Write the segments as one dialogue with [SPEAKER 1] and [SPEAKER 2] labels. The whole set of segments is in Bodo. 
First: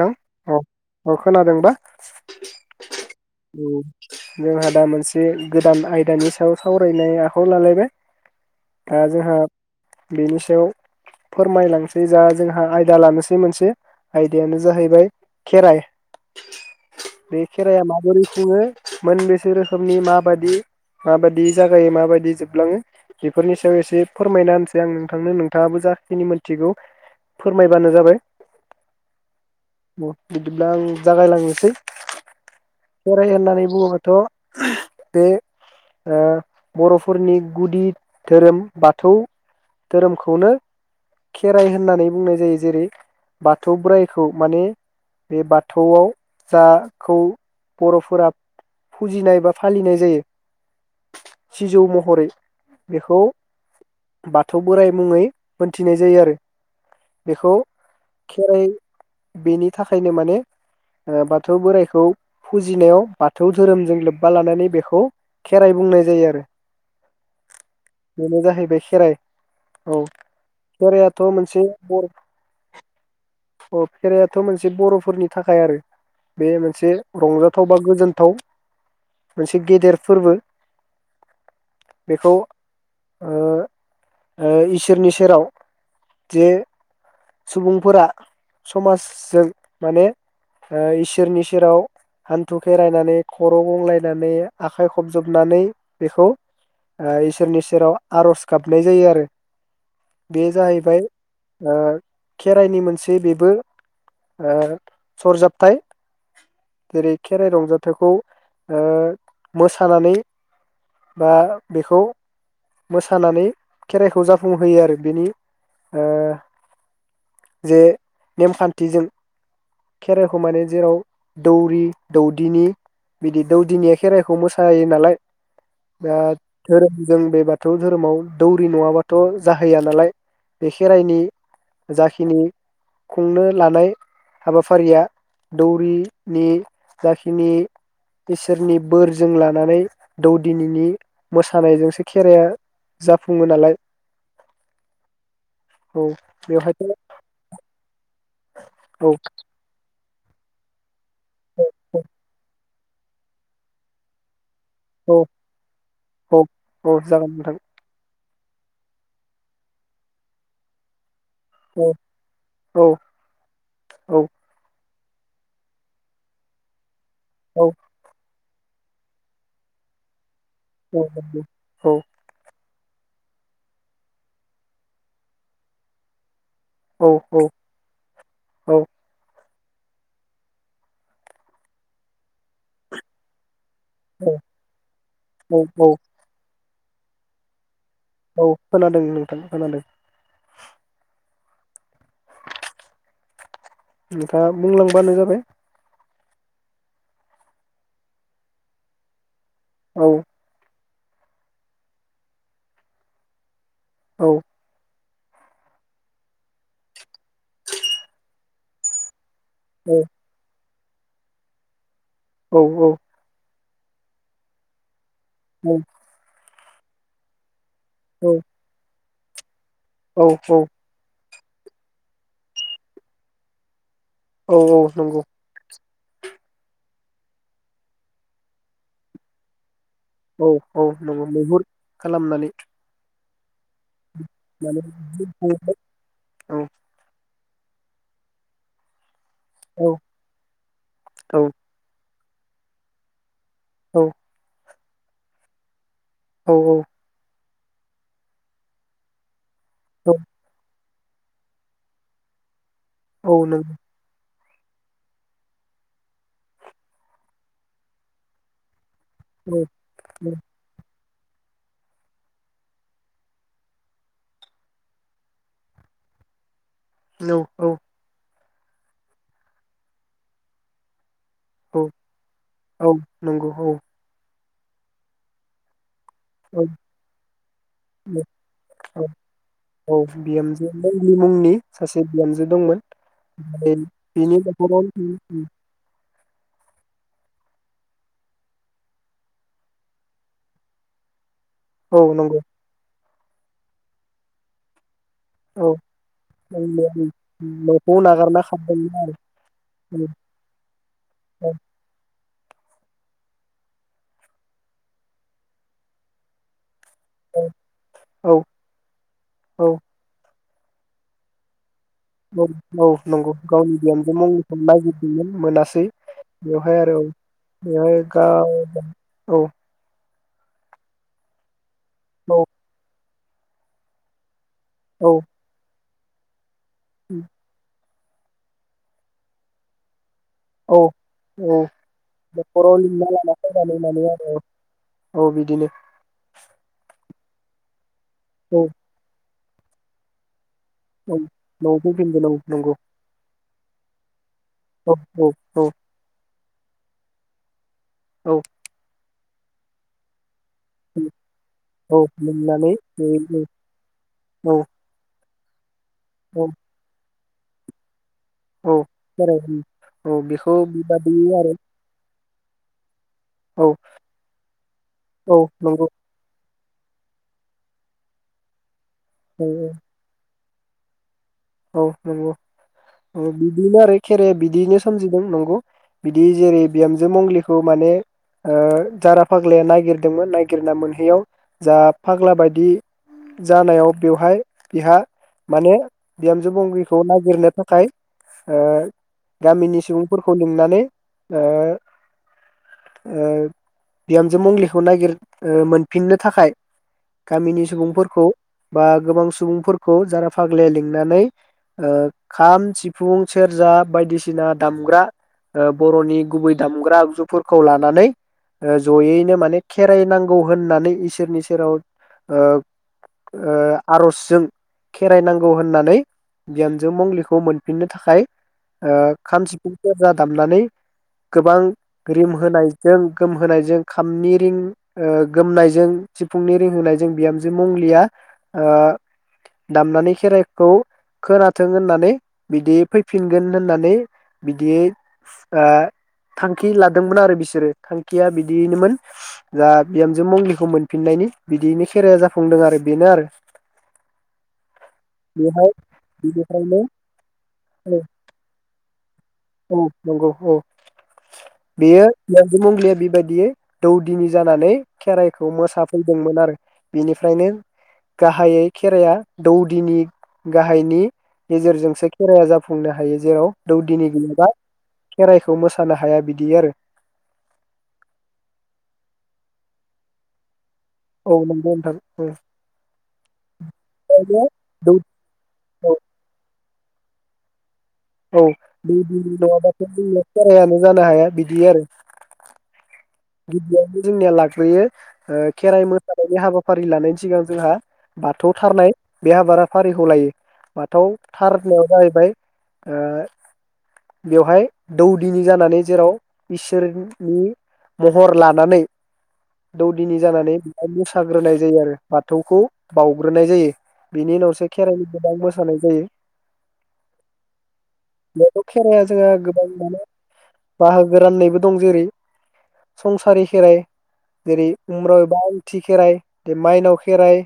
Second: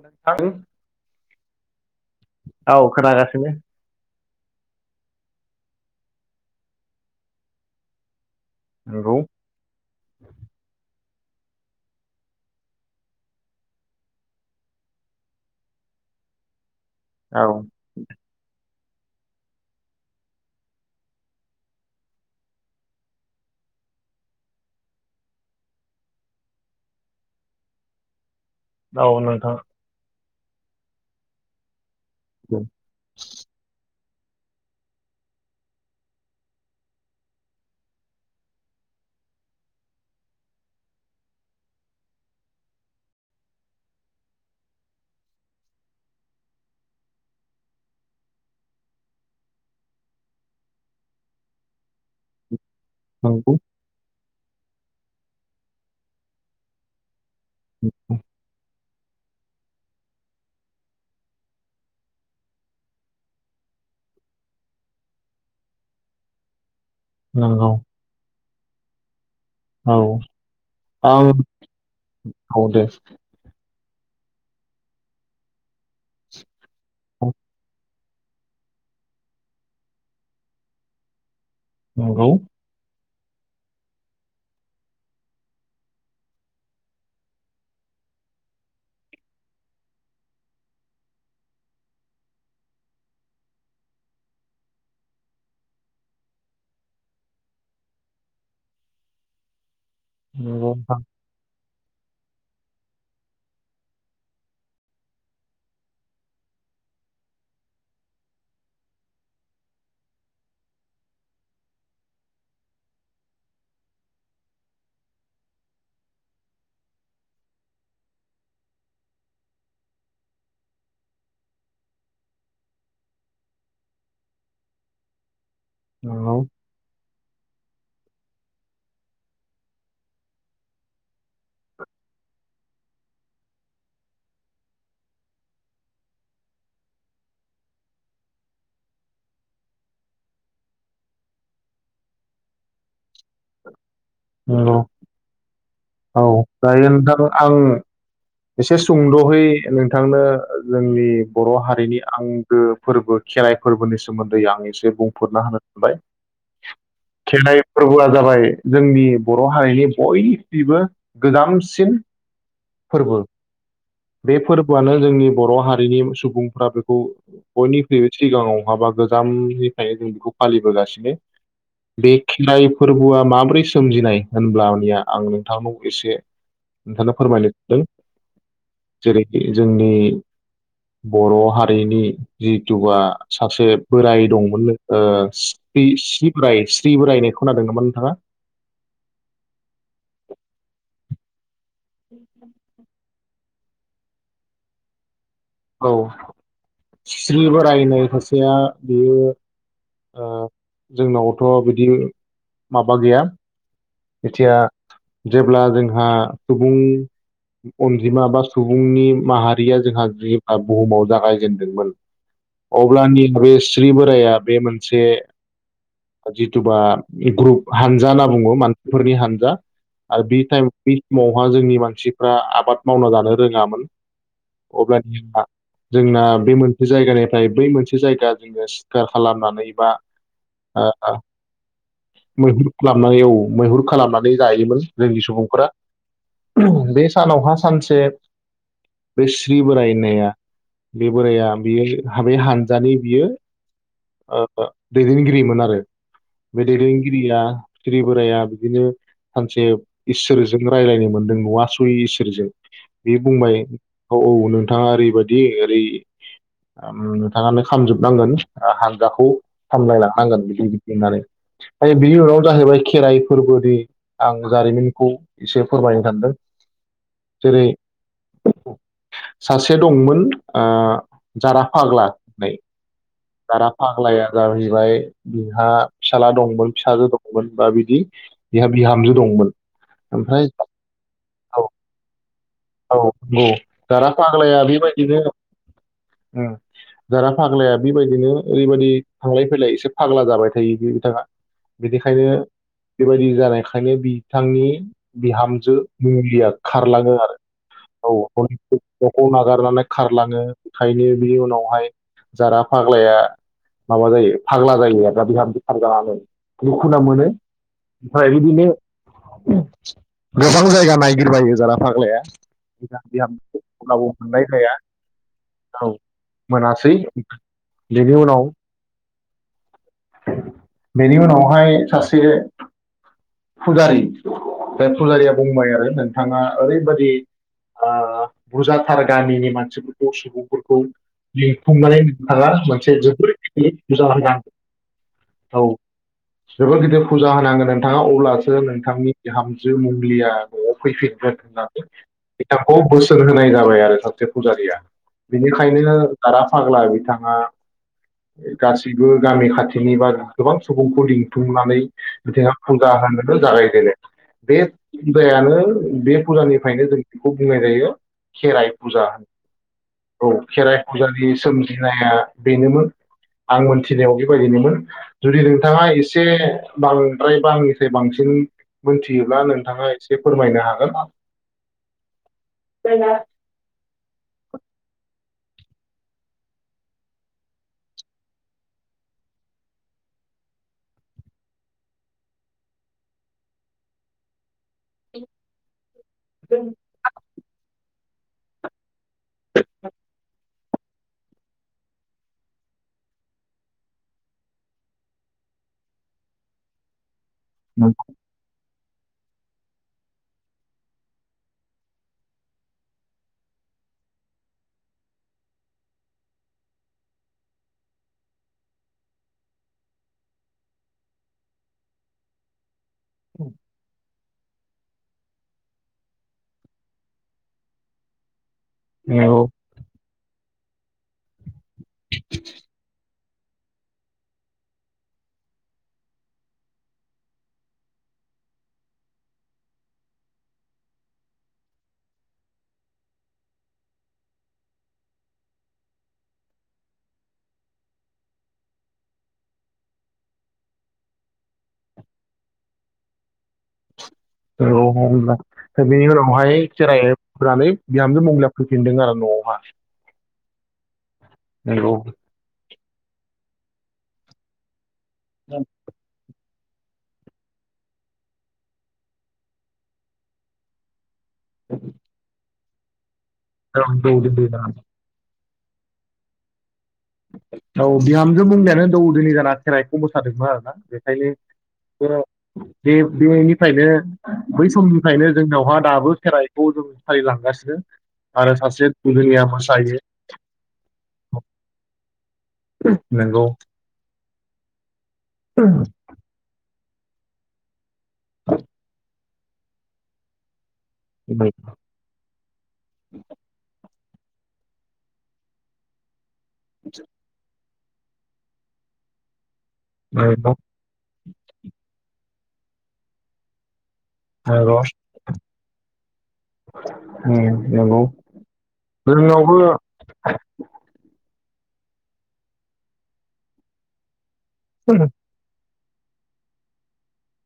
[SPEAKER 1] औ औ खोनादोंबा
[SPEAKER 2] औ खोनागासिनो
[SPEAKER 1] जोंहा दा मोनसे गोदान आयदानि सायाव सावरायनाय आखायाव लालायबाय दा
[SPEAKER 2] नंगौ
[SPEAKER 1] जोंहा बेनि सायाव फोरमायलांसै जा जोंहा आयदा लानोसै मोनसे आय आयदायानो जाहैबाय खेराइ बे
[SPEAKER 2] औ
[SPEAKER 1] खेराइाया माबोरै खुङो मोनबेसे रोखोमनि माबायदि माबायदि जागायो माबायदि जोबलाङो बेफोरनि सायाव एसे फोरमायना होनसै आं नोंथांनो नोंथाङाबो जाखिनि मोनथिगौ फोरमायबानो जाबाय
[SPEAKER 2] औ नोंथां
[SPEAKER 1] बिदिब्ला आं जागायलांनोसै खेराइ होननानै बुङोबा थ' बे ओ बर'फोरनि गुदि धोरोम बाथौ धोरोमखौनो खेराइ होननानै बुंनाय जायो जेरै बाथौ बोराइ खौ माने बे बाथौआव जाखौ बर'फोरा फुजिनाय बा फालिनाय जायो सिजौ महरै बेखौ
[SPEAKER 2] नंगौ
[SPEAKER 1] बाथौ बोराइ मुङै मोनथिनाय जायो आरो बेखौ खेराइ बेनि थाखायनो माने ओ बाथौ बोराइखौ फुजिनायाव बाथौ धोरोमजों लोब्बा लानानै बेखौ खेराइ बुंनाय जायो आरो
[SPEAKER 2] नंगौ
[SPEAKER 1] बेनो जाहैबाय खेराइ
[SPEAKER 2] औ
[SPEAKER 1] खेराइयाथ'
[SPEAKER 2] आं
[SPEAKER 1] मोनसे बर'
[SPEAKER 2] औ दे
[SPEAKER 1] अ खेराइयाथ' मोनसे बर'फोरनि थाखाय आरो बे मोनसे मोनसे रंजाथाव बा गोजोनथाव मोनसे गेदेर फोरबो
[SPEAKER 2] नंगौ
[SPEAKER 1] बेखौ ओ ओ इसोरनि सेराव जे सुबुंफोरा समाजजों माने ओ इसोरनि सेराव हान्थु खेरायनानै खर' गंलायनानै आखाइ खबजोबनानै बेखौ ओ इसोरनि सेराव आर'ज गाबनाय जायो आरो बे
[SPEAKER 2] नोंथां
[SPEAKER 1] जाहैबाय ओ खेराइनि मोनसे बे बो ओ सरजाबथाय जेरै खेराइ रंजाथाइखौ ओ मोसानानै बा ओ बेखौ मोसानानै खेराइखौ जाफुंहोयो ओ जे नेमखान्थिजों खेराइखौ माने जेराव दौरि दौदिनि बिदि दौदिनिया खेराइखौ मोसायो नालाय ओ दा
[SPEAKER 2] नंगौ
[SPEAKER 1] धोरोम जों बे बाथौ धोरोमाव दौरि नङाबाथ' जाहैया नालाय बे खेराइनि जाखिनि खुंनो लानाय हाबाफारिया दौरिनि जाखिनि इसोरनि बोरजों लानानै दौदिनिनि मोसानायजोंसो खेराइ जाफुङो नालाय।
[SPEAKER 2] औ औ जायो नोंथां आङो एसे
[SPEAKER 1] औ
[SPEAKER 2] सुंद'है नों बिथांनो जोंनि बर' हारिनि आंगो फोरबो खेराइ फोरबोनि सोमोन्दै आं
[SPEAKER 1] औ
[SPEAKER 2] बुंफोरना होनो सानबाय
[SPEAKER 1] औ औ जागोन नोंथां
[SPEAKER 2] खेराइ फोरबोआ जाबाय जोंनि बर' हारिनि बयनिबो
[SPEAKER 1] औ
[SPEAKER 2] गोजामसिन
[SPEAKER 1] औ
[SPEAKER 2] फोरबो
[SPEAKER 1] औ
[SPEAKER 2] बे फोरबोआनो जोंनि बर' हारिनि सुबुंफोरा बेखौ
[SPEAKER 1] औ
[SPEAKER 2] बयनिख्रुइबो सिगाङाव नङाबा गोजामनिफ्राय जों बेखौ
[SPEAKER 1] औ
[SPEAKER 2] फालिबोगासिनो बे खेराइ फोरबोआ माब्रै सोमजिनाय होनब्लानिया आं नोंथांनाव एसे नोंथांनो
[SPEAKER 1] औ
[SPEAKER 2] फोरमाय [unintelligible]
[SPEAKER 1] औ
[SPEAKER 2] जेरै जोंनि बर' हारिनि जिथुबा सासे बोराय दंमोननो ओ
[SPEAKER 1] औ
[SPEAKER 2] सि सि बोराय सि बोराइ होननायखौ खोनादों [unintelligible]
[SPEAKER 1] औ खोनादों नोंथां खोनादों ।
[SPEAKER 2] [inaudible]
[SPEAKER 1] नोंथाङा बुंलांबानो जाबाय ।
[SPEAKER 2] औ खिस्रि बोराइ होननाय खासेया बेयो
[SPEAKER 1] औ
[SPEAKER 2] अ जोंनावथ' बिदि माबा गैया
[SPEAKER 1] औ
[SPEAKER 2] एथिया जेब्ला जोंहा सुबुं अनजिमा बा सुबुंनि माहारि या
[SPEAKER 1] औ
[SPEAKER 2] जोंहा बुहुमाव जागायजेनदोंमोन
[SPEAKER 1] औ
[SPEAKER 2] अब्ला निनभेस स्रि बोराया बे मोनसे
[SPEAKER 1] औ
[SPEAKER 2] जिथु बा ग्रुप हानजा होनना बुङो मान फोरनि हान्जा
[SPEAKER 1] औ
[SPEAKER 2] आरो बि टाइम समावहा जोंनि मानसिफ्रा आबाद मावना जानो रोङामोन
[SPEAKER 1] औ औ नंगौ
[SPEAKER 2] अब्लानिया जोंना बे मोनसे जायगानिफ्राय बै मोनसे जायगा जोंङनो सिखार खालामनानै बा
[SPEAKER 1] औ औ
[SPEAKER 2] ओ
[SPEAKER 1] नंगौ मैहुर खालामनानै
[SPEAKER 2] मैहुर खालामनानै औ मैहुर खालामनानै जायोमोन
[SPEAKER 1] मानो
[SPEAKER 2] जोंनि सुबुंफोरा
[SPEAKER 1] औ
[SPEAKER 2] बे सानावहा सानसे बे स्रि
[SPEAKER 1] औ
[SPEAKER 2] बोराय होननाया बे
[SPEAKER 1] औ
[SPEAKER 2] बोराइाया बियो हाबै हानजानि बियो
[SPEAKER 1] औ
[SPEAKER 2] ओ दैदेनगिरिमोन आरो बे दैदेनगिरिया ज [unintelligible] बोराया बिदिनो सानसे इसोरजोंनो रायज्लायनो मोन्दों नुवासै इसोरजों बे
[SPEAKER 1] औ
[SPEAKER 2] बुंबाय
[SPEAKER 1] नंगौ
[SPEAKER 2] औ औ नों नोंथाङा ओरैबायदि ओरै नोंथाङानो खामजोबनांगोन खौ
[SPEAKER 1] औ
[SPEAKER 2] सामलायलांनांगोन बि होननानै आरो बि [unintelligible] खेराइ फोरबोनि आं जारिमिनखौ एसे फोरमायनो सानदों
[SPEAKER 1] औ औ
[SPEAKER 2] जेरै सासे दंमोन आ जारा
[SPEAKER 1] औ
[SPEAKER 2] फाग्ला नै
[SPEAKER 1] औ नंगौ
[SPEAKER 2] जारा
[SPEAKER 1] औ
[SPEAKER 2] फाग्लाया जाहैबाय बिहा फिसाला दंमोन फिसाजो दंमोन बा बिदि बिहा
[SPEAKER 1] औ
[SPEAKER 2] बिहामजो दंमोन
[SPEAKER 1] औ
[SPEAKER 2] ओमफ्राय
[SPEAKER 1] बिहामजो मुंग्लि मुंनि सासे बिहामजो दंमोन
[SPEAKER 2] औ औ जारा
[SPEAKER 1] बेनि
[SPEAKER 2] फाग्लाया
[SPEAKER 1] न'खराव
[SPEAKER 2] बेबायदिनो ओम जारा फाग्लाया बेबायदिनो ओरैबायदि थांलाय फैलाय एसे फाग्ला जाबाय थायो बे बिथाङा
[SPEAKER 1] औ
[SPEAKER 2] बिनिखायनो
[SPEAKER 1] नंगौ
[SPEAKER 2] बेबायदि जानायखायनो बिथांनि
[SPEAKER 1] औ
[SPEAKER 2] बिहामजो मुंग्लिया
[SPEAKER 1] मंग्लिया
[SPEAKER 2] खारलाङो आरो
[SPEAKER 1] न'खौ नागारना
[SPEAKER 2] औ
[SPEAKER 1] खारदोंमोन
[SPEAKER 2] नखौ नागारनानै
[SPEAKER 1] आरो
[SPEAKER 2] खारलाङो खायनो बिनि उनावहाय जारा फाग्लाया माबा जायो फाग्ला जायो आरो बिहामजो खारजानानै दुखुु ना मोनो ओमफ्राय
[SPEAKER 1] औ
[SPEAKER 2] बिदिनो
[SPEAKER 1] औ
[SPEAKER 2] गोबां जायगा नागिरबायो जारा फा ग्लाया
[SPEAKER 1] औ औ नंगौ गावनि बिहामजो मंग्लिखौ नागिरदोंमोन मोनासै
[SPEAKER 2] औ
[SPEAKER 1] बेवहाय
[SPEAKER 2] मोनासै
[SPEAKER 1] आरो बेवहाय
[SPEAKER 2] बेनि उनाव
[SPEAKER 1] गाव औ
[SPEAKER 2] बेनि उनावहाय सासे
[SPEAKER 1] औ
[SPEAKER 2] फुजारि बे
[SPEAKER 1] औ
[SPEAKER 2] फुजारिया बुंबाय आरो नों थाङा ओरैबादि ओ बुरजाथार गामिनि मानसि फोर खौ
[SPEAKER 1] औ
[SPEAKER 2] सुबुंफोरखौ
[SPEAKER 1] औ
[SPEAKER 2] लिंथुमनानै नोंथाङा
[SPEAKER 1] न'खराव
[SPEAKER 2] मोनसे
[SPEAKER 1] लिंना लाना
[SPEAKER 2] जोबोर गिदिर
[SPEAKER 1] फैनानै माने
[SPEAKER 2] फुजा
[SPEAKER 1] आरो
[SPEAKER 2] होनांगौ औ [unintelligible] बे फुजा होनोगोनां नोंथाङा अब्लासो
[SPEAKER 1] औ
[SPEAKER 2] नोंथांनि बिहामजो मुंग्लिया न'आव
[SPEAKER 1] औ
[SPEAKER 2] फैफिनगोन
[SPEAKER 1] न'आव
[SPEAKER 2] होननानै
[SPEAKER 1] फैफिनगोन औ नंगौ
[SPEAKER 2] बिथांखौ बोसोन होनाय जाबाय आरो सासे फुजारिया
[SPEAKER 1] औ औ
[SPEAKER 2] बेनिखायनो दारा फाग्ला बिथाङा
[SPEAKER 1] औ औ
[SPEAKER 2] गासैबो गामि खाथिनि बारा गोबां सुबुंखौ लिंथुमनानै
[SPEAKER 1] औ
[SPEAKER 2] बिथाङा
[SPEAKER 1] लिंनानै
[SPEAKER 2] फुजा होनो जागायजेनो बे
[SPEAKER 1] औ
[SPEAKER 2] दायानो बे
[SPEAKER 1] औ
[SPEAKER 2] फुजानिफ्रायनो जों खुब बुंनाय जायो खेराइ
[SPEAKER 1] औ
[SPEAKER 2] फुजा
[SPEAKER 1] बोराय होयो
[SPEAKER 2] औ
[SPEAKER 1] बेखौ
[SPEAKER 2] खेराइ फुजानि
[SPEAKER 1] बेबादिनो आरो
[SPEAKER 2] सोमजिनाया बेनोमोन आं
[SPEAKER 1] औ
[SPEAKER 2] मोन [inaudible] नायाव बेबायदिनोमोन
[SPEAKER 1] औ
[SPEAKER 2] जुदि नोंथाङा
[SPEAKER 1] नंगौ
[SPEAKER 2] एसे बांद्राय बा आंनिफ्राय बांसिन मिथियोब्ला
[SPEAKER 1] औ
[SPEAKER 2] नोंथाङा एसे फोरमायनो हागोन
[SPEAKER 1] औ नंगौ उम बिदिनो आरो खेराया बिदियैनो सोमजिदों नंगौ बिदि जेरै बिहामजो मंलिखौ माने ओ जारा फाग्लाया नागिरदोंमोन नायगिरना मोनहैयाव जा फाग्ला बायदि जानायाव बेवहाय बिहा माने बिहामजो मंग्लिखौ नागिरनो थाखाय ओ गामिनि सुबुंफोरखौ लोंनानै ओ ओ बिहामजो मंलिखौ नागिर ओ मोनफिननो थाखाय गामिनि सुबुंफोरखौ बा गोबां सुबुंफोरखौ जारा फाग्ला लिं नानै ओ खाम सिफुं सेरजा बायदिसिना दामग्रा ओ बर'नि गुबै दामग्रा आगजुफोरखौ लानानै ओ जयैनो माने खेराइ नांगौ होननानै इसोरनि सेराव ओ ओ आर'जजों खेराइनांगौ नांगौ होननानै गियानजों मंलिखौ मोनफिननो थाखाय ओ
[SPEAKER 2] नंगौ
[SPEAKER 1] खाम सिफुं सेरजा दामनानै गोबां ग्रिम होनायजों गोम होनायजों खामनि रिन ओ गोमनायजों सिफुंनि रिंहायजों बिहामजो मंलिया ओ दाम खेराइखौ खोनाथों होननानै बिदि फैफिनगोन होननानै बिदियै ओ थांखि लादोंमोन आरो बिसोरो थांखिया बिदियैनोमोन दा बिहामजो मंलिखौ मोनफिननायनि बिदियैनो खेराइाया जाफुंदों आरो बेनो आरो
[SPEAKER 2] औ होना
[SPEAKER 1] बेहाय
[SPEAKER 2] दा बेनि उनावहाय
[SPEAKER 1] बिनिफ्रायनो
[SPEAKER 2] खेरायनानै
[SPEAKER 1] औ
[SPEAKER 2] बिहामजो मंलिया फैफिनदों आरो न'आवहा
[SPEAKER 1] औ नंगौ औ
[SPEAKER 2] नोंगौ
[SPEAKER 1] बेयो मुंलिया बेबायदियै दौदिनि जानानै खेराइखौ मोसाफैदोंमोन आरो बेनिफ्रायनो गाहायै खेराया दौदिनि गाहायनि गेजेरजोंसो खेराया जाफुं फुंनो हायो जेराव
[SPEAKER 2] औ
[SPEAKER 1] दौदिनि गैया
[SPEAKER 2] जाना
[SPEAKER 1] खेराइखौ थ मोसानो हाया बिदि आरो
[SPEAKER 2] औ बिहामजो बुंनायानो दौदोनि जाना खेराइखौ मोसादोंमोन आरो ना ।
[SPEAKER 1] औ नंगौ नोंथां
[SPEAKER 2] बेखायनो बे बेनिफ्रायनो
[SPEAKER 1] उम
[SPEAKER 2] बै
[SPEAKER 1] दौ
[SPEAKER 2] समनिफ्रायनो जोंनावहा
[SPEAKER 1] औ
[SPEAKER 2] दाबो खेराइखौ जों फालि लांगासि
[SPEAKER 1] औ दौदोनि नङाबाथ' जोंनिया खेरायानो जानो हाया बिदि आरो ।
[SPEAKER 2] नंगौ
[SPEAKER 1] गिबियावनो जोंनिया लाग्रयो ओ खेराइ मोसानायनि हाबा फारि लानायनि सिगां जोंहा बाथौथारनाय बे हाबा फारिखौ लायो बाथौ थारनायाव जाहैबाय अ बेवहाय दौदिनि जानानै जेराव इसोरनि महर लानानै दौदिनि
[SPEAKER 2] नंगौ
[SPEAKER 1] जानानै मोसाग्रोनाय जायो आरो बा थौखौ बाउग्रोनाय जायो । बिनि उनावसो
[SPEAKER 2] नंगौ
[SPEAKER 1] खेराइनि गोबां मोसानाय जायो
[SPEAKER 2] उम नंगौ
[SPEAKER 1] बे खेराइआ जोंहा गोबां
[SPEAKER 2] जोंनावबो
[SPEAKER 1] माने बाहागो राननायबो दं जेरै संसारि खेराइ जेरै उम्राव एबा फुथि खेराइ माइनाव खेराइ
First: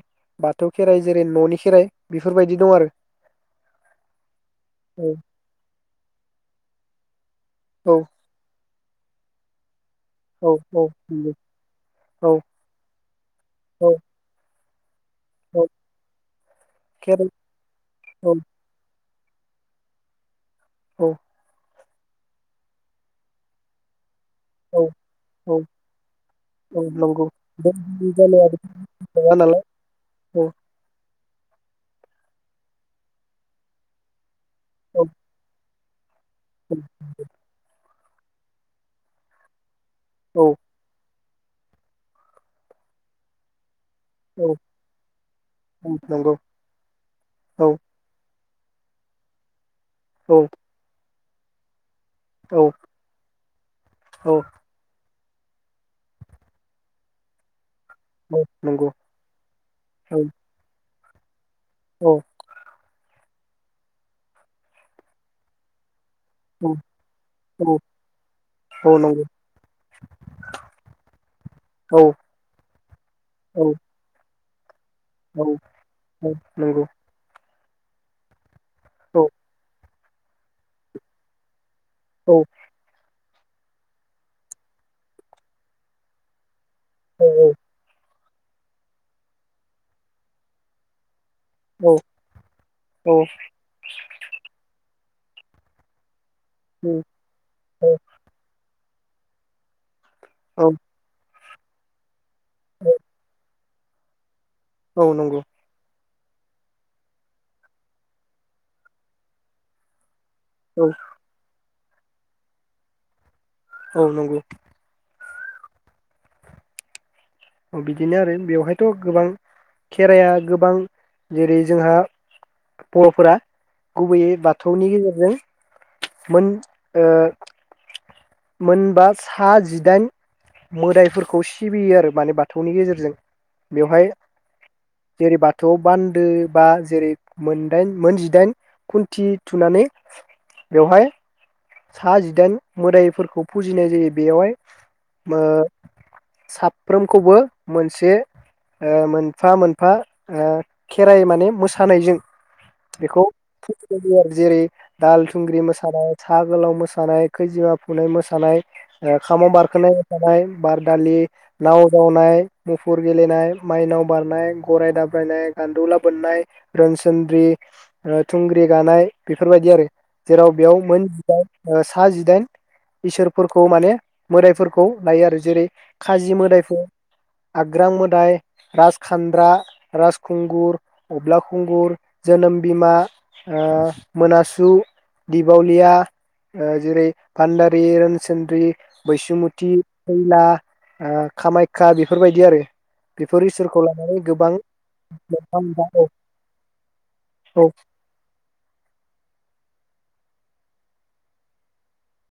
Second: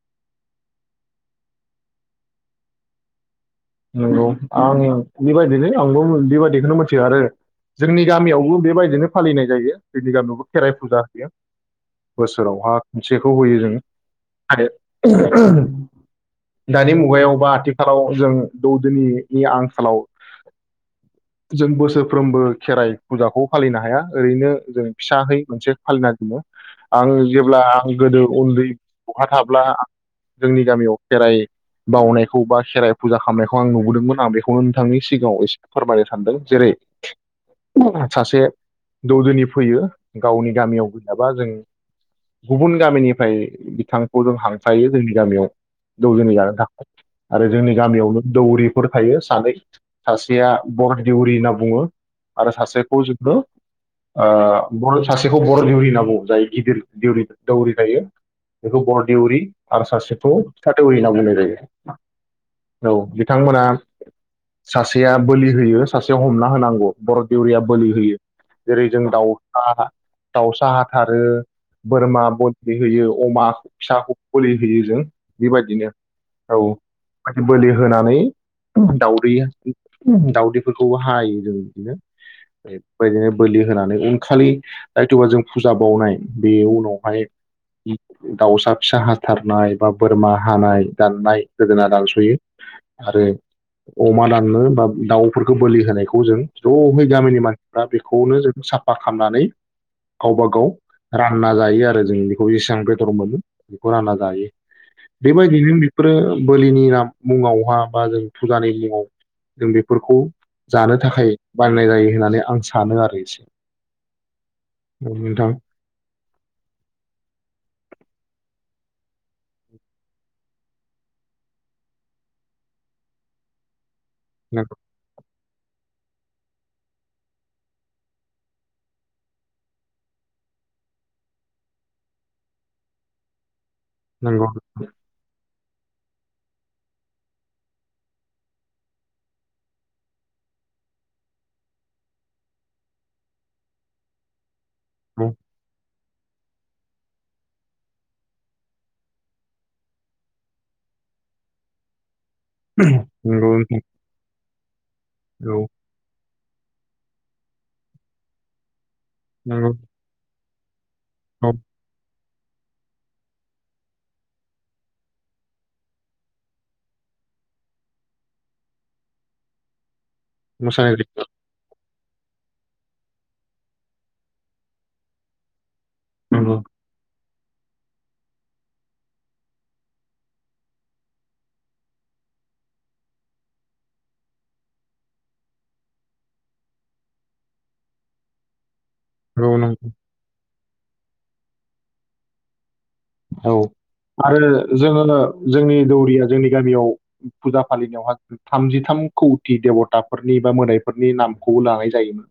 [SPEAKER 1] बाथौ खेराइ जेरै न'नि खेराइ बेफोरबायदि दं आरो ।
[SPEAKER 2] नंगौ आं बेबायदिनो आंबो बेबायदिखौनो मिथियो आरो
[SPEAKER 1] औ
[SPEAKER 2] जोंनि गामियावबो बेबायदि बिदिनो फालिनाय जायो । जोंनि गामियावबो
[SPEAKER 1] औ
[SPEAKER 2] खेराइ
[SPEAKER 1] औ
[SPEAKER 2] फुजा होयो
[SPEAKER 1] नंगौ औ
[SPEAKER 2] बोसोरावहा खनसेखौ होयो जोङो
[SPEAKER 1] औ
[SPEAKER 2] आरो
[SPEAKER 1] औ
[SPEAKER 2] दानि
[SPEAKER 1] खेराइ
[SPEAKER 2] मुगायाव बा आथिखालाव
[SPEAKER 1] औ
[SPEAKER 2] जों [unintelligible] आंखालाव
[SPEAKER 1] औ
[SPEAKER 2] जों बोसोरफ्रोमबो खेराइ फुजाखौ फालिनो हाया । ओरैनो जों
[SPEAKER 1] औ
[SPEAKER 2] फिसाहै
[SPEAKER 1] औ
[SPEAKER 2] मोनसे फालिना दोनो
[SPEAKER 1] औ
[SPEAKER 2] आं
[SPEAKER 1] नंगौ
[SPEAKER 2] जेब्ला
[SPEAKER 1] बे
[SPEAKER 2] आं गोदो
[SPEAKER 1] जालाया
[SPEAKER 2] उन्दै बहा
[SPEAKER 1] नङा नालाय
[SPEAKER 2] थाब्ला
[SPEAKER 1] औ
[SPEAKER 2] जोंनि गामियाव खेराइ बावनायखौ बा खेराइ फुजा खालामनायखौ आं नुबोदोंमोन आं बे नोंथांनि
[SPEAKER 1] औ
[SPEAKER 2] सिगाङाव एसे फोरमायनो सानदों जेरै [unintelligible] सासे दौदिनि फैयो
[SPEAKER 1] औ
[SPEAKER 2] गावनि गामियावबो बा जों गुबुन गामिनिफ्राय बिथांखौ जों
[SPEAKER 1] औ
[SPEAKER 2] हांख्रायो जोंनि गामियाव
[SPEAKER 1] औ नंगौ
[SPEAKER 2] दौदिनि जानो थाखाय आरो
[SPEAKER 1] औ
[SPEAKER 2] जोंनि गामियावनो दौरिफोर थायो सानै
[SPEAKER 1] औ
[SPEAKER 2] सासेया बर देउरि होनना बुङो आरो
[SPEAKER 1] औ
[SPEAKER 2] ससेखौ जोंनो ओ
[SPEAKER 1] औ
[SPEAKER 2] बर सासेखौ बर' देउरि होन बो बुं जायो गिदिर दरि दौरि
[SPEAKER 1] औ
[SPEAKER 2] बेखौ
[SPEAKER 1] नंगौ
[SPEAKER 2] बरदेउरि आरो
[SPEAKER 1] औ
[SPEAKER 2] सासेखौ' फिसा दौरि होनना बुं बुंनाय जायो
[SPEAKER 1] औ
[SPEAKER 2] औ बिथांमोना सासेया बोलि होयो सासे हमना
[SPEAKER 1] औ
[SPEAKER 2] होनांगौ बर' देउरिया
[SPEAKER 1] औ
[SPEAKER 2] बोलि होयो जेरै
[SPEAKER 1] औ
[SPEAKER 2] जों
[SPEAKER 1] नंगौ
[SPEAKER 2] दाउसा दाउसा हाथारो
[SPEAKER 1] औ औ
[SPEAKER 2] बोरमा बोलि होयो अमा
[SPEAKER 1] औ
[SPEAKER 2] फिसाखौ बोलि होयो जों
[SPEAKER 1] औ
[SPEAKER 2] बेबायदिनो
[SPEAKER 1] औ नंगौ
[SPEAKER 2] माने बोलि होनानै दाउदैया दाउदैफोरखौबो हायो जों बिदिनो बेफोरबायदिनो बोलि होनानै उनखालि जायथबा जों फुजा बावनाय बेयाव बेवहाय दाउसा फिसा हाथारनाय बा बोरमा हानाय दाननाय गोदोना दानस'नाय आरो अमा दाननो बा दाउफोरखौ बोलि होनायखौ जों ज'है गामिनि मानसिफ्रा बेखौनो जों साफा खालामनानै गावबा गाव रानना जायो आरो जों बेखौ जेसेबां बेदर मोनो बेखौ रानना जायो बेबायदियैनो बेफोरो बोलिनि नाम मुङावहा बा जों फुजानि मुङाव जों बेफोरखौ
[SPEAKER 1] औ
[SPEAKER 2] जानो थाखाय बायनाय जायो होननानै आं सानो आरो एसे
[SPEAKER 1] औ नंगौ
[SPEAKER 2] औ नोंथां
[SPEAKER 1] बिदिनो आरो बेवहायथ' गोबां खेराया गोबां जेरै जोंहा बर'फोरा गुबैयै
[SPEAKER 2] नंगौ
[SPEAKER 1] बाथौनि गेजेरजों मोन ओ मोनबा सा जिदाइन मोदायफोरखौ सिबियो आरो । माने बाथौनि गेजेरजों बेवहाय
[SPEAKER 2] नंगौ औ
[SPEAKER 1] जेरै बाथौ थ' बान्दो बा जेरै मोनदाइन मोनजिदाइन खुन्थि थुनानै बेवहाय सा जिदाइन मोदायफोरखौ फुजिनाय जायो बेयावहाय मो साफ फ्रोमखौबो मोनसे ओ मोनफा मोनफा ओ खेराइ माने मोसानायजों बेखौ
[SPEAKER 2] नंगौ नोंथां
[SPEAKER 1] फुजिनाय जायो आरो जेरै दाहाल
[SPEAKER 2] औ
[SPEAKER 1] थुंग्रि मोसानाय साहा गोलाव मोसानाय, खैजिमा फुनाय मोसानाय खामाव
[SPEAKER 2] नंगौ
[SPEAKER 1] बारखोनाय मोसानाय बार दालि
[SPEAKER 2] औ
[SPEAKER 1] नाव जावनाय मुफुर गेलेनाय, माइनाव बारनाय, गराय दाब्रायनाय, गानदौला बोननाय, रोनसोनद्रि अ थुंग्रि गानाय बेफोरबायदि आरो । जेराव बेयाव
[SPEAKER 2] मोसानाय
[SPEAKER 1] मोन
[SPEAKER 2] जायो
[SPEAKER 1] जिदाइन ओ सा जिदाइन इसोरफोरखौ माने मोदायफोरखौ लायो आरो जेरै
[SPEAKER 2] नंगौ
[SPEAKER 1] [unintelligible] आग्रां मोदाय, राजखानद्रा, राजखुंगुर [unintelligible] खुंगुर जोनोम बिमा अ मोनासु दिपावलिया अ जेरै भानदारि रोनसोनद्रि
[SPEAKER 2] नंगौ
[SPEAKER 1] बैसुमुति
[SPEAKER 2] नंगौ
[SPEAKER 1] खैला आ कामाख्या बेफोरबायदि आरो बेफोर
[SPEAKER 2] औ
[SPEAKER 1] इसोरखौ लानानै
[SPEAKER 2] आरो
[SPEAKER 1] गोबां
[SPEAKER 2] जोङोनो
[SPEAKER 1] मोनफा
[SPEAKER 2] जोंनि
[SPEAKER 1] मोनफा
[SPEAKER 2] दौरिया जोंनि गामियाव
[SPEAKER 1] औ
[SPEAKER 2] फुजा
[SPEAKER 1] औ
[SPEAKER 2] फालिनायावहा थामजिथाम खौथि देबथा फोरनि बा मोदायफोरनि नामखौबो लानाय जायोमोन